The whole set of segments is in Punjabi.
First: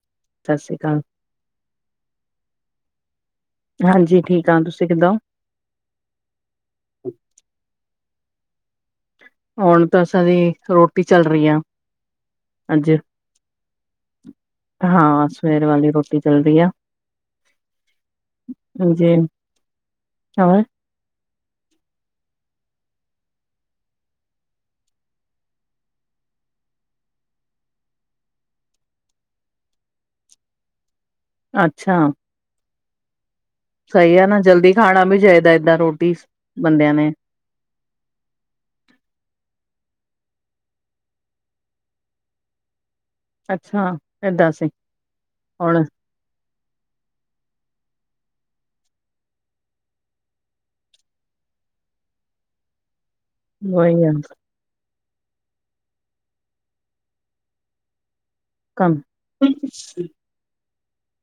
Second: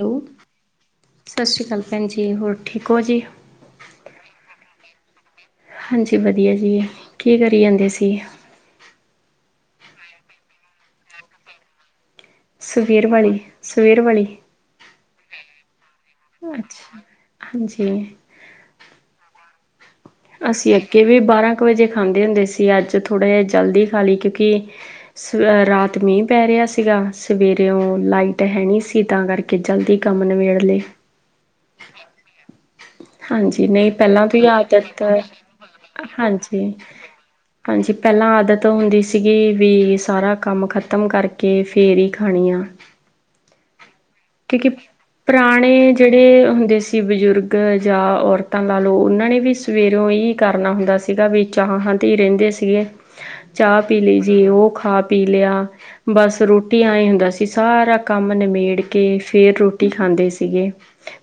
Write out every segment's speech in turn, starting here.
ਹੈਲੋ। ਸਤਿ ਸ਼੍ਰੀ ਕਾਲ। ਸਤਿ ਸ਼੍ਰੀ ਅਕਾਲ ਭੈਣਜੀ ਹੋਰ ਠੀਕ ਹੋਜੀ। ਹਾਂਜੀ, ਠੀਕ ਆ ਤੁਸੀਂ ਕਿੱਦਾ ਓ? ਹਾਂਜੀ, ਵਧੀਆ ਜੀ, ਕੀ ਕਰੀ ਜਾਂਦੇ ਸੀ। ਹੁਣ ਤਾਂ ਸਾਰੀ ਰੋਟੀ ਚੱਲ ਰਹੀ ਆ। ਅੱਜ ਸਵੇਰ ਵਾਲੇ ਸਵੇਰ ਵਾਲੇ, ਹਾਂ, ਸਵੇਰੇ ਵਾਲੀ ਰੋਟੀ, ਚੱਲ ਰਹੀ ਅੱਛਾ, ਹਾਂਜੀ। ਹਾਂਜੀ। ਅਸੀਂ ਅੱਗੇ ਵੀ ਬਾਰਾਂ ਕੁ ਵਜੇ ਖਾਂਦੇ ਹੁੰਦੇ ਸੀ ਅੱਜ ਥੋੜ੍ਹਾ ਜਿਹਾ ਜਲਦੀ ਖਾ ਲਈ ਕਿਉਂਕਿ, ਸਾਰੀ ਰਾਤ ਮੀਂਹ ਪੈ ਰਿਹਾ ਸੀਗਾ ਸਵੇਰੇ ਲਾਈਟ ਹੈ ਨਹੀਂ ਸੀ ਤਾਂ ਕਰਕੇ ਕੇ ਜਲਦੀ ਕੰਮ ਨਿਬੇੜ ਲਏ। ਅੱਛਾ। ਹਾਂਜੀ ਨਹੀਂ ਸਹੀ ਆ ਪਹਿਲਾਂ ਨਾ ਤੋਂ ਹੀ ਜਲਦੀ ਆਦਤ, ਖਾਣਾ ਵੀ ਚਾਹੀਦਾ ਏਦਾਂ ਰੋਟੀ ਹਾਂਜੀ। ਬੰਦਿਆਂ ਨੇ ਹਾਂਜੀ, ਪਹਿਲਾਂ ਆਦਤ ਹੁੰਦੀ ਸੀਗੀ ਵੀ ਸਾਰਾ ਕੰਮ ਖਤਮ ਕਰਕੇ ਫਿਰ ਹੀ ਖਾਣੀ ਆ। ਅੱਛਾ ਏਦਾਂ ਸੀ ਕਿਉਂਕਿ ਪੁਰਾਣੇ ਹੁਣ ਜਿਹੜੇ ਹੁੰਦੇ ਸੀ ਬਜ਼ੁਰਗ ਜਾਂ ਔਰਤਾਂ ਲਾ ਲਓ ਉਹਨਾਂ ਨੇ ਵੀ ਸਵੇਰੋਂ ਇਹੀ ਕਰਨਾ ਹੁੰਦਾ ਸੀਗਾ ਵੀ ਚਾਹਾਂ ਤੇ ਹੀ ਰਹਿੰਦੇ ਸੀਗੇ। ਚਾਹ ਪੀ ਉਹੀ ਆ ਲਈ ਜੀ ਓ ਖਾ ਪੀ ਲਿਆ। ਬਸ ਰੋਟੀ ਐ ਹੁੰਦਾ ਸੀ ਸਾਰਾ ਕੰਮ ਨਮੇੜ ਕੰਮ ਕੇ ਫੇਰ ਰੋਟੀ ਖਾਂਦੇ ਸੀ। ਸੀਗੇ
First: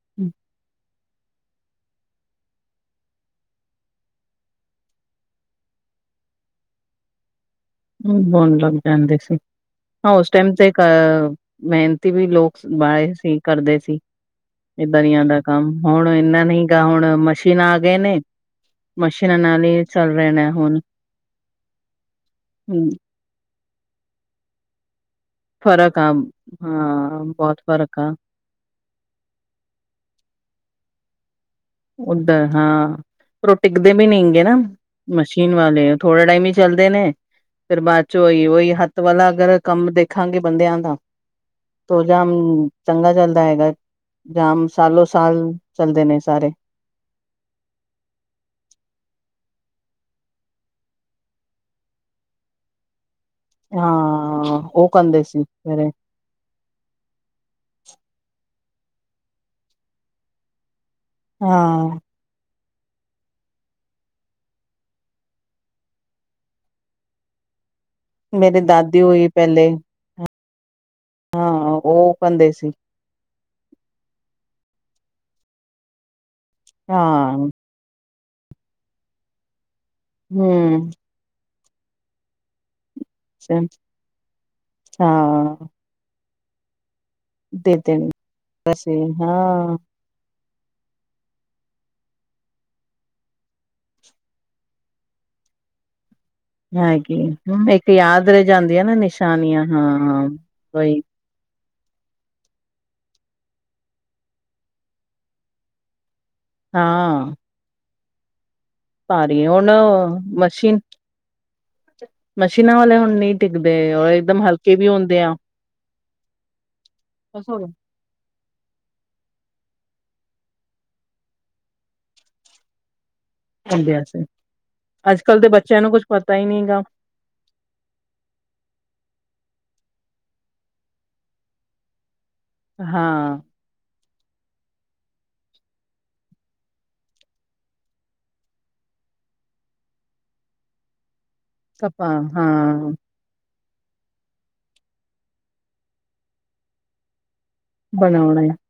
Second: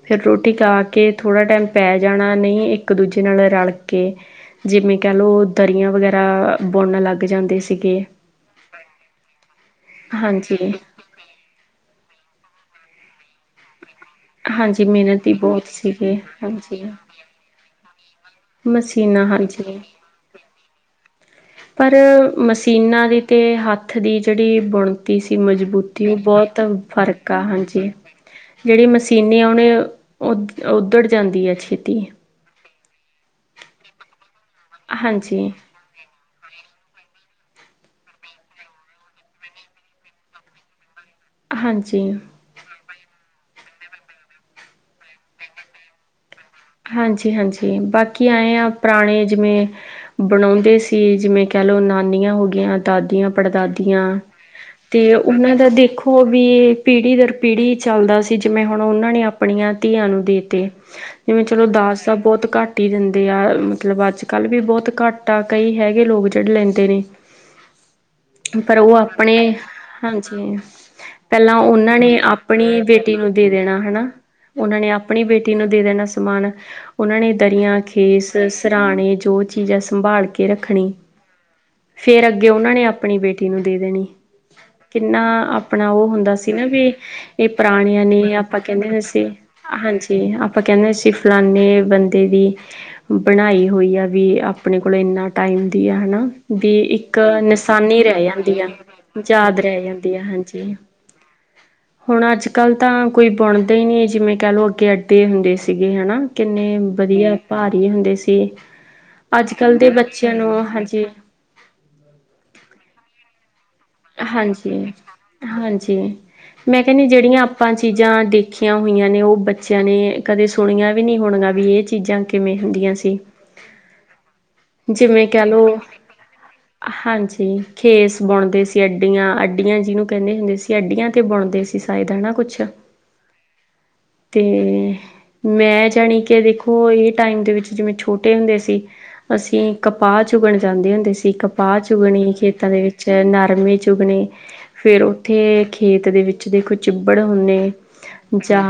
ਫੇਰ ਰੋਟੀ ਖਾ ਕੇ ਥੋੜ੍ਹਾ ਟੈਮ ਪੈ ਜਾਣਾ ਨਈ ਇੱਕ ਦੂਜੇ ਨਾਲ ਰਲ ਕੇ ਜਿਵੇਂ ਕਹਿ ਲਓ ਦਰੀਆਂ ਵਗੈਰਾ ਬੁਣਨ ਲੱਗ ਜਾਂਦੇ ਸੀ। ਬੁਣ ਲੱਗ ਜਾਂਦੇ ਸੀ, ਹਾਂ ਉਸ ਟਾਈਮ ਤੇ ਹਾਂਜੀ ਮਿਹਨਤੀ ਵੀ ਲੋਕ ਵਾਲੇ ਸੀ ਕਰਦੇ ਸੀ। ਹਾਂਜੀ ਇਦਾਂ ਨਹੀਂ ਮਿਹਨਤੀ ਹੁੰਦਾ ਬਹੁਤ ਕੰਮ ਹੁਣ ਸੀਗੇ ਇਨਾ ਨਹੀਂ ਹੇਗਾ ਹਾਂਜੀ ਹੁਣ ਮਸ਼ੀਨਾ ਆ ਗਈਆਂ ਨੇ। ਮਸ਼ੀਨਾਂ ਨਾਲ ਹੀ ਚੱਲ ਰਹੇ ਨੇ ਹੁਣ। ਪਰ ਮਸ਼ੀਨਾਂ ਦੀ ਅਤੇ ਹੱਥ ਦੀ ਜਿਹੜੀ ਬੁਣ ਤੀ ਸੀ ਫ਼ਰਕ ਆ ਮਜ਼ਬੂਤੀ ਉਹ ਬਹੁਤ ਹਾਂ ਫ਼ਰਕ ਆ, ਬਹੁਤ ਹਾਂਜੀ। ਫ਼ਰਕ ਆ ਜਿਹੜੀ ਮਸ਼ੀਨੀ ਆਉਣੀ ਉੱਧੜ ਜਾਂਦੀ ਆ ਛੇਤੀ ਉੱਧਰ ਹਾਂ ਪਰ ਉਹ ਟਿੱਕਦੇ ਵੀ ਨਹੀਂ ਹੇਗੇ ਨਾ ਹਾਂਜੀ ਮਸ਼ੀਨ ਵਾਲੇ, ਥੋੜਾ ਟਾਈਮ ਹੀ ਚੱਲਦੇ ਨੇ। ਫਿਰ ਬਾਅਦ ਚੋਂ ਉਹੀ ਉਹੀ ਹੱਥ ਵਾਲਾ ਅਗਰ ਕੰਮ ਦੇਖਾਂਗੇ ਬੰਦਿਆਂ ਦਾ। ਤ ਹਾਂਜੀ [unintelligible] ਜਮ, ਚੰਗਾ ਚੱਲਦਾ ਹੈਗਾ, ਕੰਮ ਸਾਲੋ ਸਾਲ ਚੱਲਦੇ ਨੇ ਸਾਰੇ। ਹਾਂਜੀ-ਹਾਂਜੀ, ਬਾਕੀ ਆਏ ਹਾਂ ਪੁਰਾਣੇ ਜਿਵੇਂ, ਬਣਾਉਂਦੇ ਸੀ ਜਿਵੇਂ ਕਹਿ ਲਓ ਨਾਨੀਆਂ ਹੋ ਗੀਆਂ। ਦਾਦੀਆਂ ਹਾਂ ਪੜਦਾਦੀਆਂ, ਉਹ ਤੇ ਕਹਿੰਦੇ ਸੀ ਉਹਨਾਂ ਦਾ ਮੇਰੇ ਦੇਖੋ ਉਹ ਵੀ ਪੀੜ੍ਹੀ ਦਰ ਪੀੜ੍ਹੀ ਚੱਲਦਾ ਸੀ ਜਿਵੇਂ ਹੁਣ ਉਹਨਾਂ ਨੇ ਆਪਣੀਆਂ ਧੀਆਂ ਨੂੰ ਦੇਤੇ। ਜਿਵੇਂ ਚਲੋ ਹਾਂ ਦਾਜ ਦਾ ਬਹੁੱਤ ਘੱਟ ਰੋਟੀ ਦਿੰਦੇ ਆ ਮਤਲੱਬ ਅੱਜ ਕੱਲ੍ਹ ਵੀ ਬਹੁਤ ਘੱਟ ਆ ਕਈ ਹੈਗੇ ਲੋਕ ਜਿਹੜੇ ਲੈਂਦੇ ਨੇ। ਮੇਰੇ ਪਰ ਉਹ ਦਾਦੀ ਹੋਈ ਆਪਣੇ, ਪਹਿਲੇ ਹਾਂਜੀ, ਹਾਂ ਪਹਿਲਾਂ ਉਹਨਾਂ ਉਹ ਨੇ ਕਹਿੰਦੇ ਸੀ ਆਪਣੀ ਬੇ ਬੇਟੀ ਨੂੰ ਦੇ ਦੇਣਾ ਹਨਾ, ਉਹਨਾਂ ਨੇ ਆਪਣੀ ਬੇਟੀ ਨੂੰ ਦੇ ਦੇਣਾ ਸਮਾਨ ਉਹਨਾਂ ਨੇ ਹਾਂ ਦਰੀਆ, ਖੇਸ ਸਰਾਣੇ ਜੋ ਚੀਜ਼ਾਂ ਸੰਭਾਲ ਕੇ ਹਮ ਰੱਖਣੀ, ਫਿਰ ਅੱਗੇ ਉਹਨਾਂ ਨੇ ਆਪ ਆਪਣੀ ਬੇਟੀ ਨੂੰ ਦੇ ਦੇਣੀ, ਕਿੰਨਾ ਹਾਂ ਆਪਣਾ ਉਹ ਹੁੰਦਾ ਸੀ ਨਾ ਵੀ, ਇਹ ਦੇ ਪੁਰਾਣੀਆਂ ਦੇਣੀ ਨੀ ਆਪਾਂ ਕਹਿੰਦੇ ਵੈਸੇ ਹਾਂਜੀ ਸੀ, ਹਾਂ ਹਾਂਜੀ ਆਪਾਂ ਕਹਿੰਦੇ ਸੀ, ਤੇ ਫਲਾਨੇ ਬੰਦੇ ਦੀ, ਬਣਾਈ ਹੋਈ ਆ ਵੀ ਆਪਣੇ ਕੋਲ ਇਨਾ ਟਾਈਮ ਦੀ ਆ ਹਨਾ। ਦੀ ਹੈਗੀ ਇੱਕ ਹੂੰ, ਇੱਕ ਨਿਸ਼ਾਨੀ ਰਹਿ ਯਾਦ ਜਾਂਦੀ ਆ, ਨਾ ਯਾਦ ਨਿਸ਼ਾਨੀਆਂ ਰਹਿ ਜਾਂਦੀ ਆ ਹਾਂ ਹਾਂਜੀ। ਵਹੀ ਹੁਣ ਅੱਜ-ਕੱਲ ਤਾਂ ਕੋਈ ਬੁਣਦਾ ਹੀ ਨਹੀ ਜਿਵੇਂ ਕਹਿ ਲਓ ਅੱਗੇ ਅੱਡੇ ਹੁੰਦੇ ਸੀਗੇ ਹਨਾ। ਕਿੰਨੇ ਹਾਂ ਵਧੀਆ ਭਾਰੀ ਹੁੰਦੇ ਸੀ। ਭਾਰੀ ਹੁਣ ਅੱਜ-ਕੱਲ ਦੇ ਬੱਚਿਆਂ ਨੂੰ ਮਸ਼ੀਨ ਹਾਂਜੀੇਂ ਮਸ਼ੀਨਾਂ ਵਾਲੇ ਹੁਣ ਨਹੀਂ ਟਿਕਦੇ ਇਕਦਮ ਹਲਕੇ ਵੀ ਹਾਂਜੀ, ਹੁੰਦੇ ਆ। ਹਾਂਜੀ, ਮੈਂ ਕਹਿੰਨੀ ਜਿਹੜੀਆਂ ਆਪਾਂ ਚ ਚੀਜ਼ਾਂ ਦੇਖੀਆਂ ਹੋਈਆਂ ਨੇ ਉਹ ਬੱਚਿਆਂ ਨੇ ਕਦੇ ਸੁਣੀਆਂ ਵੀ ਨਹੀਂ ਹੋਣੀਆ ਵੀ ਇਹ ਚੀਜ਼ਾਂ। ਕਿਵੇਂ ਹੁੰਦੀਆਂ ਸੀ। ਹੁੰਦੇ ਆ ਸੀ। ਅੱਜ ਜਿਵੇਂ ਕੱਲ ਕਹਿ ਦੇ ਲੋ, ਬੱਚਿਆਂ ਨੂੰ ਕੁੱਝ ਪਤਾ ਹੀ ਨਹੀਂ ਗਾ ਹਾਂਜੀ। ਖੇਸ ਬੁਣਦੇ ਸੀ ਅੱਡੀਆਂ ਅੱਡੀਆਂ ਜਿਹਨੂੰ ਕਹਿੰਦੇ ਹੁੰਦੇ ਸੀ ਅੱਡੀਆਂ ਤੇ ਬੁਣਦੇ ਸੀ ਸਾਇਦ ਹਨਾ ਕੁਛ। ਹਾਂ ਤੇ ਮੈਂ ਜਾਣੀ ਕਿ ਦੇਖੋ ਇਹ ਟਾਈਮ ਦੇ ਵਿੱਚ ਜਿਵੇਂ ਛੋਟੇ ਹੁੰਦੇ ਸੀ। ਅਸੀਂ ਕਪਾਹ ਚੁਗਣ ਜਾਂਦੇ ਹੁੰਦੇ ਸੀ ਕਪਾਹ ਕਪਾਂ ਚੁਗਣ ਖੇਤਾਂ ਦੇ ਹਾਂ ਵਿੱਚ ਨਰਮੇ ਚੁੱਗਣੇ, ਫਿਰ ਉੱਥੇ ਖੇਤ ਦੇ ਵਿੱਚ ਦੇਖੋ ਚਿੱਬੜ ਹੁੰਦੇ। ਬਣਾਉਣਾ ਜਾਂ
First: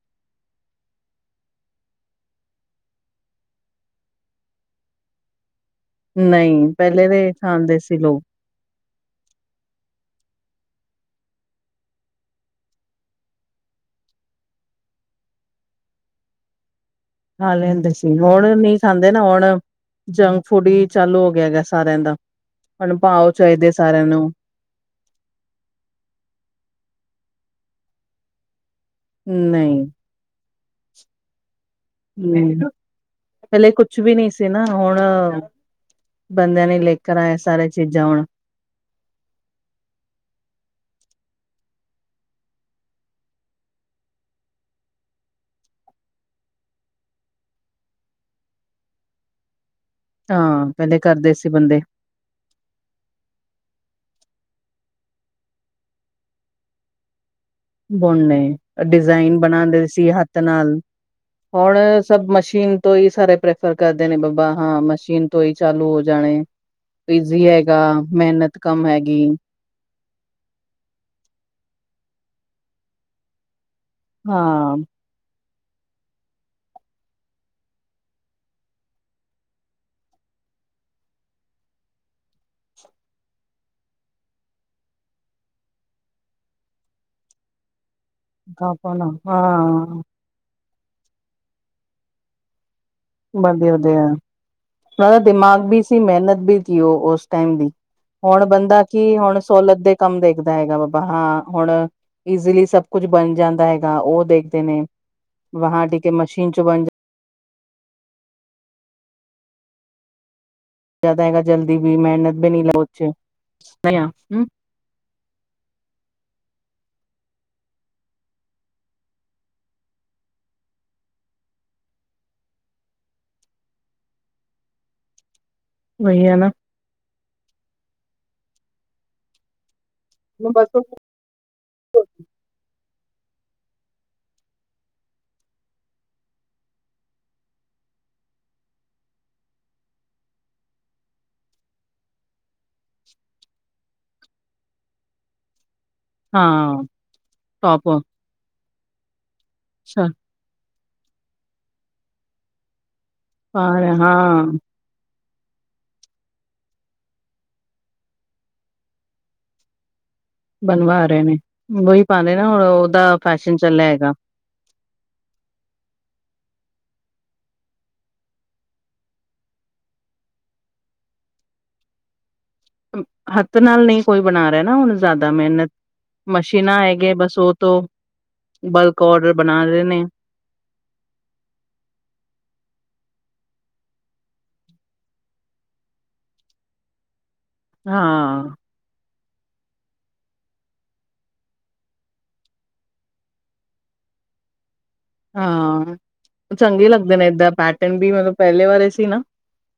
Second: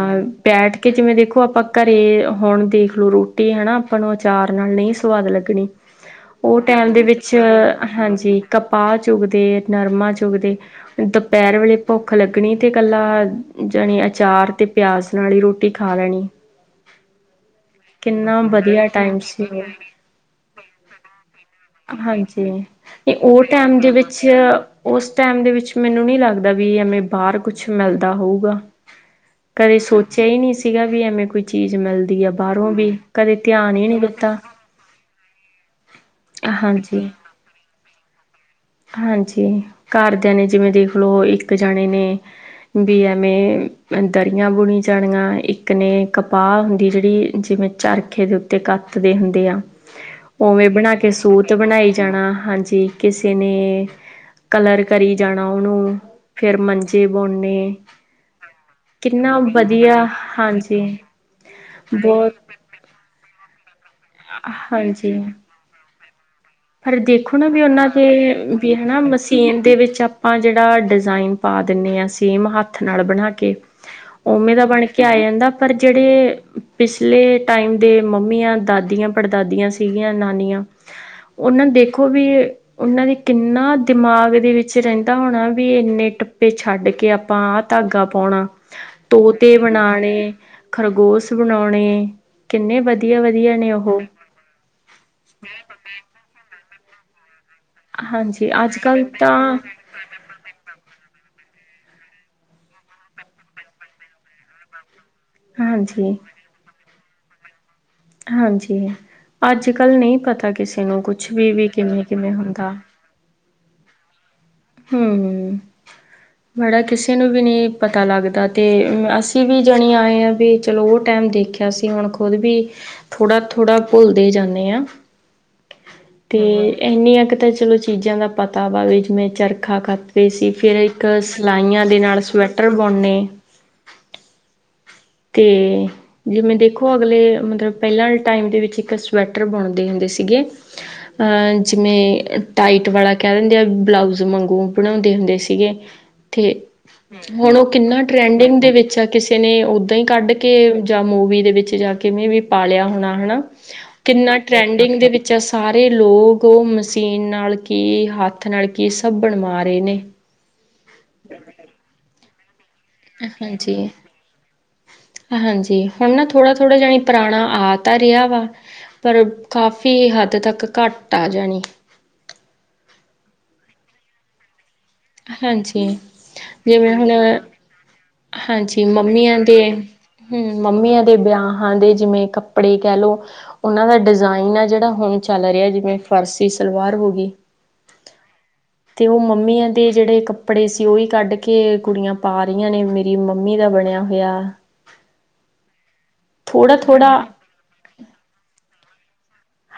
ਬੈਠ ਕੇ ਜਿਵੇਂ ਦੇਖੋ ਆਪਾਂ ਘਰੇ ਹੁਣ ਦੇਖ ਲਓ ਰੋਟੀ ਹਨਾਂ ਆਪਾਂ ਨੂੰ ਅਚਾਰ ਨਾਲ ਨਹੀਂ ਸਵਾਦ ਲੱਗਣੀ। ਉਹ ਨਹੀਂ ਟਾਈਮ ਦੇ ਪਹਿਲੇ ਵਿੱਚ ਖਾਂਦੇ ਸੀ ਲੋਕ ਹਾਂਜੀ ਕਪਾਹ ਚੁਗਦੇ, ਨਰਮਾ ਚੁਗਦੇ। ਦੁਪਹਿਰ ਵੇਲੇ ਭੁੱਖ ਲੱਗਣੀ ਅਤੇ ਇਕੱਲਾ ਜਾਣੀ ਅਚਾਰ ਤੇ ਪਿਆਜ ਨਾਲ ਹੀ ਰੋਟੀ ਖਾ ਲੈਣੀ। ਖਾ ਲੈਂਦੇ ਸੀ ਕਿੰਨਾ ਹੁਣ ਨਹੀਂ ਵਧੀਆ ਖਾਂਦੇ ਟਾਈਮ ਨਾ ਹੁਣ ਸੀ ਜੰਕ ਫੂਡ ਹੀ ਚਾਲੂ ਹੋ ਗਿਆ ਗਾ ਉਹ ਸਾਰਿਆਂ ਦਾ ਹਾਂਜੀ ਹੁਣ ਤੇ ਭਾਓ ਉਹ ਚਾਹੀਦੇ ਟਾਈਮ ਦੇ ਸਾਰਿਆਂ ਵਿੱਚ ਨੂੰ। ਉਸ ਟਾਈਮ ਦੇ ਵਿੱਚ ਮੈਨੂੰ ਨਹੀਂ ਲੱਗਦਾ ਵੀ ਐਵੇਂ ਬਾਹਰ ਕੁੱਛ ਮਿਲਦਾ ਹੋਊਗਾ। ਕਦੇ ਸੋਚਿਆ ਹੀ ਨਹੀਂ ਸੀਗਾ ਵੀ ਐਵੇਂ ਕੋਈ ਚੀਜ਼ ਮਿਲਦੀ। ਆ ਹੂੰ, ਬਾਹਰੋਂ ਵੀ ਕਦੇ ਪਹਿਲੇ ਧਿਆਨ ਹੀ ਕੁਛ ਵੀ ਨਹੀਂ ਦਿੱਤਾ ਸੀ ਨਾ ਹੁਣ ਬੰਦਿਆਂ ਨੇ ਹਾਂਜੀ ਲੇਕਰ ਆਏ ਸਾਰੇ ਚੀਜ਼ਾਂ ਹੁਣ। ਹਾਂਜੀ ਘਰਦਿਆਂ ਨੇ ਜਿਵੇਂ ਦੇਖ ਲਓ ਇੱਕ ਜਣੇ ਨੇ ਵੀ ਐਵੇਂ ਦਰੀਆਂ ਬੁਣੀ ਜਾਣੀਆਂ ਇੱਕ ਨੇ ਕਪਾਹ ਹੁੰਦੀ ਜਿਹੜੀ ਜਿਵੇਂ ਚਰਖੇ ਦੇ ਉੱਤੇ ਕੱਤਦੇ ਹੁੰਦੇ ਆ, ਹਾਂ ਉਵੇਂ ਬਣਾ ਪਹਿਲੇ ਕੇ ਕਰਦੇ ਸੀ ਸੂਤ ਬੰਦੇ ਬਣਾਈ ਜਾਣਾ ਹਾਂਜੀ ਕਿਸ ਕਿਸੇ ਨੇ, ਕਲਰ ਕਰੀ ਜਾਣਾ ਉਹਨੂੰ, ਫਿਰ ਮੰਜੇ ਬੁਣਨੇ। ਬੁਣਨੇ ਡਿਜ਼ਾਇਨ ਕਿੰਨਾ ਬਣਾਉਂਦੇ ਵਧੀਆ ਸੀ ਹੱਥ ਨਾਲ। ਹਾਂਜੀ ਹਣ ਸਭ ਬਹੁਤ ਮਸ਼ੀਨ ਤੋਂ ਹੀ ਸਾਰੇ ਪ੍ਰੈਫਰ ਕਰਦੇ ਨੇ ਬਾਬਾ ਹਾਂ ਹਾਂਜੀ। ਮਸ਼ੀਨ ਤੋਂ ਹੀ ਚਾਲੂ ਹੋ ਜਾਣੇ। ਪਰ ਦੇਖੋ ਈਜ਼ੀ ਨਾ ਵੀ ਹੈਗਾ ਉਹਨਾਂ ਦੇ ਮਿਹਨਤ ਵੀ ਕਮ ਹਨਾ ਹੈਗੀ ਮਸ਼ੀਨ ਦੇ ਵਿੱਚ ਆਪਾਂ ਜਿਹੜਾ ਡਿਜ਼ਾਇਨ ਪਾ ਦਿੰਦੇ ਹਾਂ ਸੇਮ ਹੱਥ ਨਾਲ ਬਣਾ ਕੇ। ਉਮੇ ਦਾ ਹਾਂ ਬਣ ਕੇ ਕਿਹਾ ਆ ਜਾਂਦਾ ਪਰ ਜਿਹੜੇ ਪਿਛਲੇ ਟਾਈਮ ਦੇ ਮੰਮੀਆਂ, ਦਾਦੀਆਂ-ਪੜਦਾਦੀਆਂ ਸੀਗੀਆ ਸੀਗੀਆਂ ਨਾਨੀਆਂ। ਉਹਨਾਂ ਨੂੰ ਦੇਖੋ ਵੀ ਉਹਨਾਂ ਦੇ ਕਿੰਨਾ ਦਿਮਾਗ ਦੇ ਵਿੱਚ ਰਹਿੰਦਾ ਹੋਣਾ ਵੀ ਇੰਨੇ ਟੱਪੇ ਛੱਡ ਕੇ ਆਪਾਂ ਆਹ ਧਾਗਾ ਪਾਉਣਾ, ਹਾਂ ਤੋਤੇ ਬਣਾਉਣੇ, ਖਰਗੋਸ਼ ਬਣਾਉਣੇ। ਕਿੰਨੇ ਵਧੀਆ ਵਧੀਆ ਨੇ ਉਹ ਵਧੀਆ-ਵਧੀਆ, ਉਹ ਦਾ ਦਿਮਾਗ ਵੀ ਸੀ ਮਿਹਨਤ ਵੀ ਸੀ ਉਹ ਉਸ ਟਾਈਮ ਦੀ। ਹੁਣ ਹਾਂਜੀ ਅੱਜ ਬੰਦਾ ਕੱਲ੍ਹ ਕੀ ਹੁਣ ਤਾਂ ਸਹੂਲਤ ਦੇ ਕੰਮ ਦੇਖਦਾ ਹੈਗਾ ਬਾਬਾ ਹਾਂ ਹੁਣ ਈਜ਼ੀਲੀ ਸਭ ਕੁਛ ਬਣ ਜਾਂਦਾ ਹੈਗਾ ਉਹ ਦੇਖਦੇ ਨੇ, ਵਾਂ ਟੀਕੇ ਹਾਂਜੀ ਮਸ਼ੀਨ ਚੋਂ ਬਣ ਜਾਂ ਹਾਂਜੀ ਅੱਜ-ਕੱਲ੍ਹ ਨਹੀਂ ਪਤਾ ਕਿਸੇ ਨੂੰ ਕੁਛ ਵੀ ਵੀ ਕਿਵੇਂ ਕਿਵੇਂ ਹੁੰਦਾ। ਅੱਛਾ ਹੂੰ ਮੜਾ ਕਿਸੇ ਨੂੰ ਵੀ ਨਹੀਂ ਪਤਾ ਲੱਗਦਾ ਤੇ ਅਸੀਂ ਵੀ ਜਾਣੇ ਆਏ ਹਾਂ ਵੀ ਚਲੋ ਉਹ ਟਾਈਮ ਦੇਖ ਦੇਖਿਆ ਸੀ ਹੁਣ ਖੁਦ ਵੀ ਥੋੜ੍ਹਾ-ਥੋੜ੍ਹਾ ਭੁੱਲਦੇ ਜਾਂਨੇ ਆ। ਵਹੀ ਹੈ ਤੇ ਨਾ ਇੰਨੀਆਂ ਕਿ ਤਾਂ ਚਲੋ ਚੀਜ਼ਾਂ ਦਾ ਪਤਾ ਵਾ ਵੀ ਜਿਵੇ ਚਰਖਾ ਕ ਅਤੇ ਅਸੀ ਫਿਰ ਬਸ ਇੱਕ ਸਿਲਾਈਆਂ ਦੇ ਨਾਲ ਸਵੈਟਰ ਬੁਉਂਨਣੇ ਤੇ ਜਿਵੇ ਦੇਖੋ ਅਗਲੇ ਮਤਲਬ ਪਹਿਲਾਂ ਟਾਈਮ ਦੇ ਵਿੱਚ ਇੱਕ ਸਵੈਟਰ ਬੁਣਦੇ ਹੁੰਦੇ ਸੀਗੇ। ਅਹ ਜਿਵੇਂ ਟਾਈਟ ਵਾਲਾ ਕਹਿ ਦਿੰਦੇ ਆ ਬਲਾਊਜ਼ ਮਾਂਗੂ ਬਣਾਉਂਦੇ ਹੁੰਦੇ ਸੀਗੇ। ਤੇ ਹਾਂ ਹੁਣ ਉਹ ਟੋਪ ਕਿੰਨਾ ਟਰੈਂਡਿੰਗ ਦੇ ਵਿੱਚ ਆ ਕਿਸੇ ਨੇ ਓਦਾਂ ਹੀ ਅੱਛਾ ਕੱਢ ਕੇ ਜਾਂ ਮੂਵੀ ਦੇ ਵਿੱਚ ਜਾ ਕੇਵੇ ਵੀ ਪਾਲਿਆ ਹੋਣਾ ਹਨਾ ਪਾ ਰਹੇ ਕਿੰਨਾ ਹਾਂ ਟਰੈਂਡ ਡਿੰਗ ਦੇ ਵਿੱਚ ਆ ਸਾਰੇ ਲੋਕ ਉਹ ਮਸ਼ੀਨ ਨਾਲ ਕੀ ਹੱਥ ਨਾਲ ਕੀ ਸਭ ਬਣਵਾ ਰਹੇ ਨੇ। ਬਣਵਾ ਰਹੇ ਨੇ ਉਹੀ ਪਾਣੇ ਨਾ ਹੁਣ ਉਹਦਾ ਫੈਸ਼ਨ ਚੱਲਿਆ ਹਾਂਜੀ ਹੈਗਾ। ਹਾਂਜੀ ਹੁਣ ਨਾ ਥੋੜ੍ਹਾ- ਥੋੜ੍ਹਾ ਜਾਣੀ ਪੁਰਾਣਾ ਆ ਤਾਂ ਰਿਹਾ ਵਾ। ਪਰ ਕਾਫੀ ਹੱਦ ਤੱਕ ਘੱਟ ਆ ਜਾਣੀ ਹੱਥ ਨਾਲ ਨਹੀਂ ਕੋਈ ਬਣਾ ਰਿਹਾ ਨਾ ਹੁਣ ਜ਼ਿਆਦਾ ਮਿਹਨਤ ਹਾਂਜੀ ਮਸ਼ੀਨਾਂ ਆਏ ਜਿਵੇਂ ਗ ਬਸ ਹੁਣ ਉਹ ਤੋਂ ਬਲਕ ਔਡਰ ਬਣਾ ਰਹੇ ਨੇ। ਹੂੰ ਮੰਮੀਆਂ ਦੇ ਬਿਆਹਾਂ ਦੇ ਜਿਵੇਂ ਕੱਪੜੇ ਕਹਿ ਲਓ। ਉਹਨਾਂ ਦਾ ਡਿਜ਼ਾਇਨ ਆ ਜਿਹੜਾ ਹੁਣ ਚੱਲ ਰਿਹਾ ਜਿਵੇਂ ਫਰਸੀ ਸਲਵਾਰ ਹੋ ਗਈ। ਹਾਂ ਤੇ ਉਹ ਮੰਮੀਆਂ ਤੇ ਜਿਹੜੇ ਕੱਪੜੇ ਸੀ ਉਹੀ ਕੱਢ ਕੇ ਕੁੜੀਆਂ ਪਾ ਰਹੀਆਂ ਨੇ ਮੇਰੀ ਮੰਮੀ ਦਾ ਬਣਿਆ ਹੋਇਆ। ਹਾਂ ਥੋੜਾ ਚੰਗੇ ਥੋੜਾ ਲੱਗਦੇ ਨੇ ਏਦਾਂ ਪੈਟਰਨ ਵੀ ਮਤਲਬ ਪਹਿਲੇ ਵਾਰੇ ਸੀ ਨਾ।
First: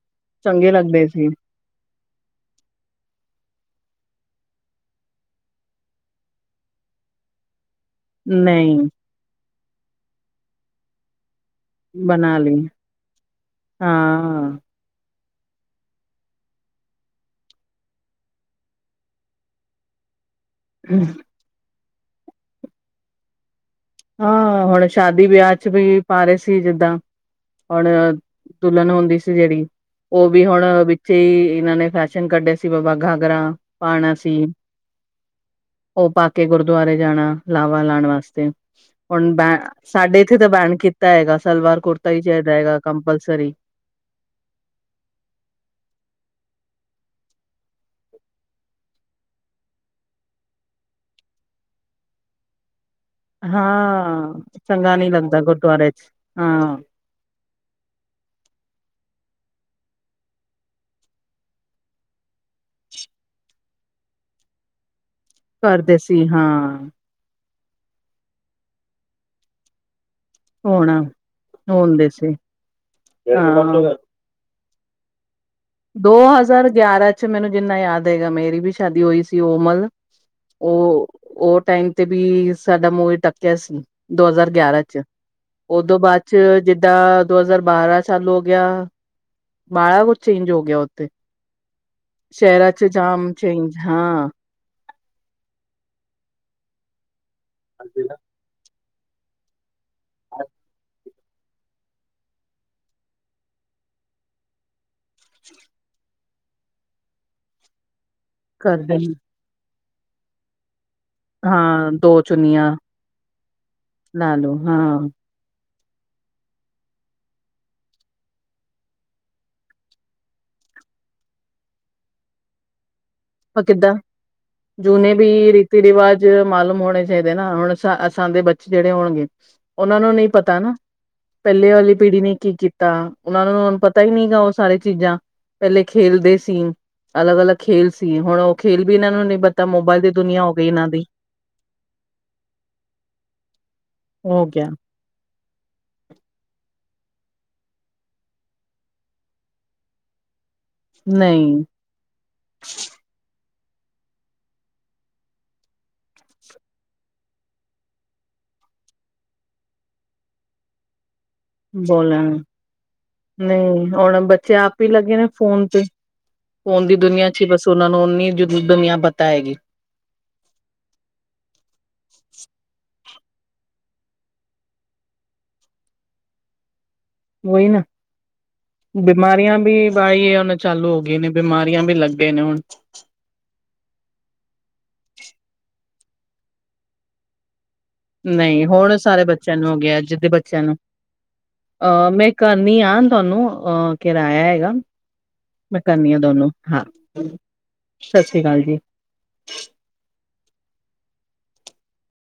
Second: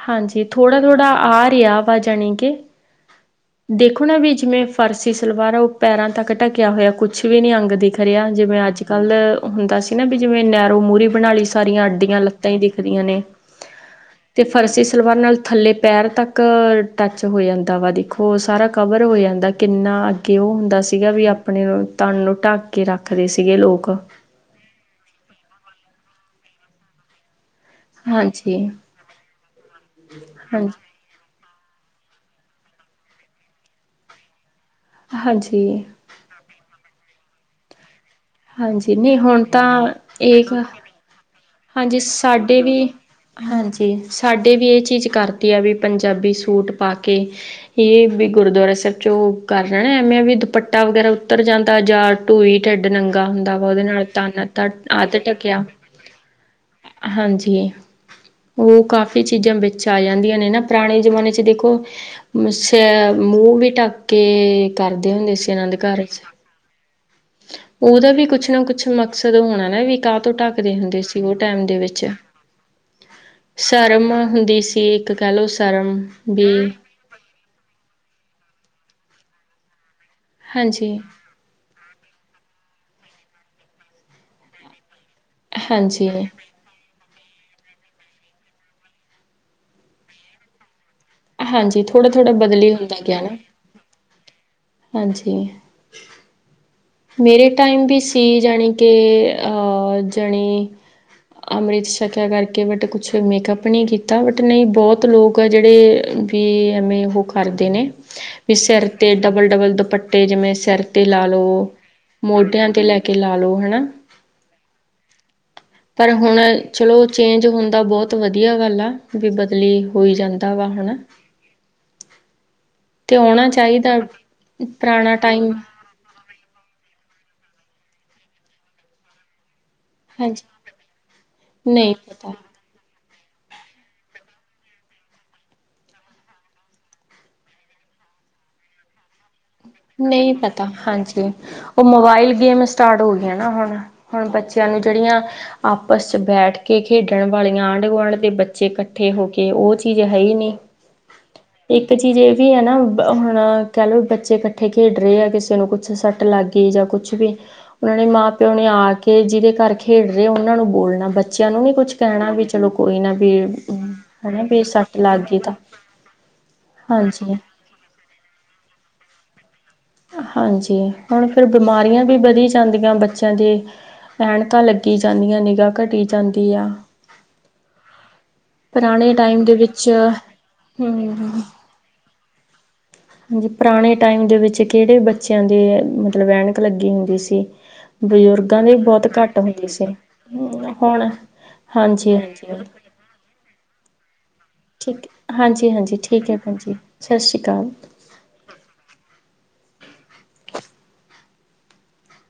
ਹਾਂਜੀ ਚੰਗੇ ਥੋੜਾ- ਲੱਗਦੇ ਥੋੜ੍ਹਾ ਸੀ ਆ ਰਿਹਾ ਵਾ ਜਾਣੀ ਕਿ ਦੇਖੋ ਨਾ ਵਿਚ ਮੈਂ ਫਰਸੀ ਸਲਵਾਰ ਆ ਉਹ ਪੈਰਾਂ ਤੱਕ ਢਕਿਆ ਹੋਇਆ ਕੁਛ ਵੀ ਨੀ ਅੰਗ ਦਿ ਰਿਆ ਜਿਵੇਂ ਨਹੀਂ ਅੱਜ ਕੱਲ ਹੁੰਦਾ ਸੀ ਨਾ ਵੀ ਜਿਵੇਂ ਨੈਰੋ ਮੂਹਰੀ ਬਣਾ ਲਈ ਸਾਰੀਆਂ ਅੱਡੀਆਂ ਬਣਾ ਲੱਤਾਂ ਹੀ ਲਈ ਦਿਖਦੀਆਂ ਨੇ। ਹਾਂ ਤੇ ਫਰਸੀ ਸਲਵਾਰ ਨਾਲ ਥੱਲੇ ਪੈਰ ਤੱਕ ਟੱਚ ਹੋ ਜਾਂਦਾ ਵਾ ਦੇਖੋ ਸਾਰਾ ਕਵਰ ਹੋ ਜਾਂਦਾ ਕਿੰਨਾ ਅੱਗੇ ਉਹ ਹੁੰ ਦਾ ਸੀਗਾ ਵੀ ਆਪਣੇ ਨੂੰ ਤਨ ਨੂੰ ਢੱਕ ਕੇ ਰੱਖਦੇ ਸੀਗੇ ਲੋਕ ਹਾਂ ਹੁਣ ਸ਼ਾਦੀ ਵਿਆਹ 'ਚ ਵੀ ਪਾ ਰਹੇ ਸੀ ਜਿੱਦਾਂ ਹੁਣ ਹਾਂਜੀ ਦੁਲਨ ਹੁੰਦੀ ਸੀ ਜਿਹੜੀ ਉਹ ਵੀ ਹੁਣ ਹਾਂਜੀ ਵੀ ਸ ਇਹਨਾਂ ਨੇ ਫੈਸ਼ਨ ਕੱਢਿਆ ਸੀ ਬਾਬਾ ਘਾਗਰਾ ਪਾਣਾ ਸੀ। ਹਾਂਜੀ ਉਹ ਪਾ ਕੇ ਗੁਰਦੁਆਰੇ ਜਾਣਾ ਲਾਵਾ ਲਾਣ ਵਾਸਤੇ ਹਾਂਜੀ ਨਹੀਂ ਹੁਣ ਬੈ ਤਾਂ ਸਾਡੇ ਇੱਥੇ ਤਾਂ ਇਹ ਬੈਨ ਕੀਤਾ ਹੈਗਾ ਸਲਵਾਰ ਕੁੜਤਾ ਹੀ ਚਾਹੀਦਾ ਹੈਗਾ ਕੰਪਲਸਰੀ ਜ ਸਾਡੇ ਵੀ ਇਹ ਚੀਜ਼ ਕਰਤੀ ਆ ਵੀ ਪੰਜਾਬੀ ਸੂਟ ਪਾ ਕੇ ਇਹ ਵੀ ਗੁਰਦੁਆਰਾ ਸਾਹਿਬ 'ਚੋਂ ਕਰ ਰਹਿਣਾ ਐਵੇਂ ਵੀ ਦੁਪੱਟਾ ਵਗੈਰਾ ਉੱਤਰ ਜਾਂਦਾ ਜਾ ਢੂਈ ਢਿੱਡ ਨੰਗਾ ਹੁੰਦਾ ਵਾ ਉਹਦੇ ਨਾਲ ਹਾਂ ਤਨ ਚੰਗਾ ਨੀ ਅੱਧ ਲੱਗਦਾ ਢੱਕਿਆ। ਗੁਰਦੁਆਰੇ ਚ ਹਾਂ ਹਾਂਜੀ ਉਹ ਕਾਫ਼ੀ ਚੀਜ਼ਾਂ ਵਿੱਚ ਆ ਜਾਂਦੀਆਂ ਨੇ ਨਾ ਪੁਰਾਣੇ ਜਮਾਨੇ 'ਚ ਦੇਖੋ। [inaudible] ਛ ਮੂੰਹ ਵੀ ਢੱਕ ਕੇ ਕਰਦੇ ਹੁੰਦੇ ਸੀ। ਇਹਨਾਂ ਦੇ ਕਰਦੇ ਘਰ 'ਚ ਸੀ ਹਾਂ। ਉਹਦਾ ਵੀ ਕੁਛ ਨਾ ਕੁਛ ਮਕਸਦ ਹੋਣਾ ਨਾ ਵੀ ਤਾਂ ਤੋਂ ਢੱਕਦੇ ਹੋਣਾ ਹੁੰਦੇ ਸੀ ਉਹ ਟਾਈਮ ਦੇ ਵਿੱਚ ਹੋਣਦੇ ਸੀ ਹਾਂ ਸ਼ਰਮ ਹੁੰਦੀ ਸੀ ਇੱਕ ਕਹਿ ਲਓ ਸ਼ਰਮ ਬੀ ਅੱਛਾ ਮੈਨੂੰ ਜਿੰਨਾ ਯਾਦ ਹੈਗਾ ਮੇਰੀ ਵੀ ਸ਼ਾਦੀ ਹੋਈ ਸੀ ਉਹ ਮਲ ਹਾਂਜੀ ਉਹ ਉਹ ਟਾਈਮ ਤੇ ਵੀ ਸਾਡਾ ਮੂੰਹ ਵੀ ਟੱਕਿਆ ਸੀ ਦੋ ਹਜ਼ਾਰ ਗਿਆਰਾਂ 'ਚ ਉਦੋਂ ਹਾਂਜੀ ਬਾਅਦ 'ਚ ਜਿੱਦਾਂ ਦੋ ਹਜ਼ਾਰ ਬਾਰਾਂ ਸਾਲ ਹੋ ਗਿਆ। ਬਾੜਾ ਕੁਛ ਚੇਂਜ ਹੋ ਗਿਆ ਉਥੇ ਹਾਂਜੀ ਥੋੜ੍ਹਾ ਥੋੜ੍ਹਾ ਸ਼ਹਿਰਾਂ ਬਦਲੀ 'ਚ ਹੁੰਦਾ ਗਿਆ ਜਾਮ ਨਾ ਚੇਂਜ ਹਾਂ। ਹਾਂਜੀ ਮੇਰੇ ਟਾਈਮ ਵੀ ਸੀ। ਜਣੀ ਕਿ ਅਹ ਜਣੇ ਅੰਮ੍ਰਿਤ ਛਕਿਆ ਕਰਕੇ ਬਟ ਕੁਛ ਮੇਕਅੱਪ ਨਹੀਂ ਕੀਤਾ ਬਟ ਨਹੀਂ ਬਹੁਤ ਲੋਕ ਆ ਜਿਹੜੇ ਵੀ ਐਵੇਂ ਉਹ ਕਰਦੇ ਨੇ, ਵੀ ਸਿਰ ਕਰਦੇ ਤੇ ਡਬਲ ਡਬਲ ਦੁਪੱਟੇ ਜਿਵੇਂ ਸਿਰ ਤੇ ਲਾ ਲੋ, ਹਾਂ ਦੋ ਮੋਢਿਆਂ ਚੁੰਨੀਆਂ ਤੇ ਲੈ ਕੇ ਲਾ ਲਓ ਹਨਾ ਲਾ ਲੋ ਹਾਂ ਪਰ ਹੁਣ ਚਲੋ ਚੇਂਜ ਹੁੰਦਾ ਬਹੁਤ ਵਧੀਆ ਗੱਲ ਆ ਵੀ ਬਦਲੀ ਹੋਈ ਜਾਂਦਾ ਵਾ ਹਨਾਂ। ਤੇ ਆਉਣਾ ਉਹ ਕਿੱਦਾਂ ਚਾਹੀਦਾ ਜੂਨੇ ਪੁਰਾਣਾ ਟਾਈਮ। ਵੀ ਰੀਤੀ ਰਿਵਾਜ਼ ਮਾਲੂਮ ਹੋਣੇ ਚਾਹੀਦੇ ਨਾ ਹੁਣ ਸਾਾਨੇ ਬੱਚੇ ਜਿਹੜੇ ਹੋਣਗੇ। ਉਹਨਾਂ ਨੂੰ ਨਹੀਂ ਪਤਾ ਹਾਂਜੀ ਨਾ, ਪਹਿਲੇ ਵਾਲੀ ਨਹੀਂ ਪੀੜ੍ਹੀ ਪਤਾ ਨੇ ਕੀ ਕੀਤਾ। ਤਾਂ ਉਹਨਾਂ ਨੂੰ ਪਤਾ ਹੀ ਨਹੀਂ ਗਾ ਉਹ ਸਾਰੇ ਚੀਜ਼ਾਂ। ਪਹਿਲੇ ਖੇਲਦੇ ਸੀ ਅਲੱਗ-ਅਲੱਗ ਖੇਲ ਸੀ ਹੁਣ ਉਹ ਖੇਲ ਵੀ ਇਹਨਾਂ ਨੂੰ ਨੀ ਪਤਾ ਮੋਬਾਇਲ ਦੀ ਨਹੀਂ ਦੁਨੀਆਂ ਹੋ ਪਤਾ ਗਈ ਇਹਨਾਂ ਦੀ ਹਾਂਜੀ। ਉਹ ਮੋਬਾਇਲ ਗੇਮ ਸਟਾਰਟ ਹੋ ਗਈਆਂ ਨਾ ਹੁਣ ਹੁਣ ਹੋ ਬੱਚਿਆਂ ਗਿਆ ਨੂੰ ਜਿਹੜੀਆਂ ਆਪਸ ਚ ਬੈਠ ਕੇ ਖੇਡਣ ਵਾਲੀਆਂ ਆਂਢ ਗੁਆਂਢ ਦੇ ਬੱਚੇ ਇਕੱਠੇ ਹੋ ਕੇ ਉਹ ਚੀਜ਼ ਹੈ ਹੀ ਨਹੀਂ। ਨਹੀਂ ਇੱਕ ਚੀਜ਼ ਇਹ ਵੀ ਹੈ ਨਾ ਹੁਣ ਕਹਿ ਲਓ ਬੱਚੇੱ ਇਕੱਠੇ ਖੇਡ ਰਹੇ ਆ ਕਿਸੇ ਨੂੰ ਕੁੱਛ ਸੱਟ ਲੱਗ ਗਈ ਜਾਂ ਕੁੱਛ ਵੀ ਉਹਨਾਂ ਨੇ ਮਾਂ ਪਿਓ ਨੇ ਆ ਕੇ ਜਿਹਦੇ ਘਰ ਖੇਡ ਰਹੇ ਉਹਨਾਂ ਨੂੰ ਬੋਲਣਾ ਬੱਚੇ ਬੱਚਿਆਂ ਨੂੰ ਨੀ ਕੁਛ ਕਹਿਣਾ ਬੋਲਣ ਵੀ ਚਲੋ ਕੋਈ ਨਾ ਵੀ, ਨਹੀਂ ਹੁਣ ਹਨਾ ਵੀ ਸੱਟ ਲੱਗ ਗਈ ਤਾਂ। ਉਹ ਦੀ ਦੁਨੀਆਂ ਹਾਂਜੀ ਚ ਬਸ ਉਹਨਾ ਨੂੰ ਓਨੀ ਦੁਨੀਆਂ ਪਤਾ ਹੈਗੀ। ਹਾਂਜੀ ਹੁਣ ਫਿਰ ਬਿਮਾਰੀਆਂ ਵੀ ਵਧੀ ਜਾਂਦੀਆਂ ਬੱਚਿਆਂ ਦੀ। ਐਨਕਾਂ ਲੱਗੀ ਜਾਂਦੀਆਂ ਨਿਗਾ ਘਟੀ ਜਾਂਦੀ ਆ। ਉਹੀ ਨਾ, ਪੁਰਾਣੇ ਟਾਈਮ ਦੇ ਬਿਮਾਰੀਆਂ ਵੀ ਵਿੱਚ ਬੀ ਉਹ ਚਾਲੂ ਹੋ ਹਮ ਗਈ ਨੇ ਬਿਮਾਰੀ ਰੀਆਂ ਵੀ ਲੱਗੇ ਨੇ ਹੁਣ। ਹਾਂਜੀ ਪੁਰਾਣੇ ਟਾਈਮ ਦੇ ਵਿੱਚ ਕਿਹੜੇ ਬੱਚਿਆਂ ਦੇ ਮਤਲਬ ਐਨਕ ਲੱਗੀ ਹੁੰਦੀ ਸੀ। ਬਜ਼ੁਰਗਾਂ ਨਹੀਂ ਦੀ ਹੁਣ ਬਹੁਤ ਸਾਰੇ ਘੱਟ ਬੱਚਿਆਂ ਹੁੰਦੀ ਨੂੰ ਹੋ ਸੀ। ਗਿਆ ਜਿਦੇ ਬੱਚਿਆਂ ਨੂੰ ਹੁਣ ਅਹ ਹਾਂਜੀ ਮੈਂ ਹਾਂਜੀ ਕਰਨੀ ਆ ਤੁਹਾਨੂੰ ਅਹ ਕਿਰਾਇਆ ਹੈਗਾ। ਠੀਕ ਹੈ, ਮੈਂ ਹਾਂਜੀ-ਹਾਂਜੀ ਕਰਨੀ ਆ ਠੀਕ ਹੈ ਤੁਹਾਨੂੰ ਭੈਣ ਜੀ ਹਾਂ ਸਤਿ ਸ਼੍ਰੀ ਅਕਾਲ। ਸਤਿ ਸ਼੍ਰੀ ਅਕਾਲ ਜੀ।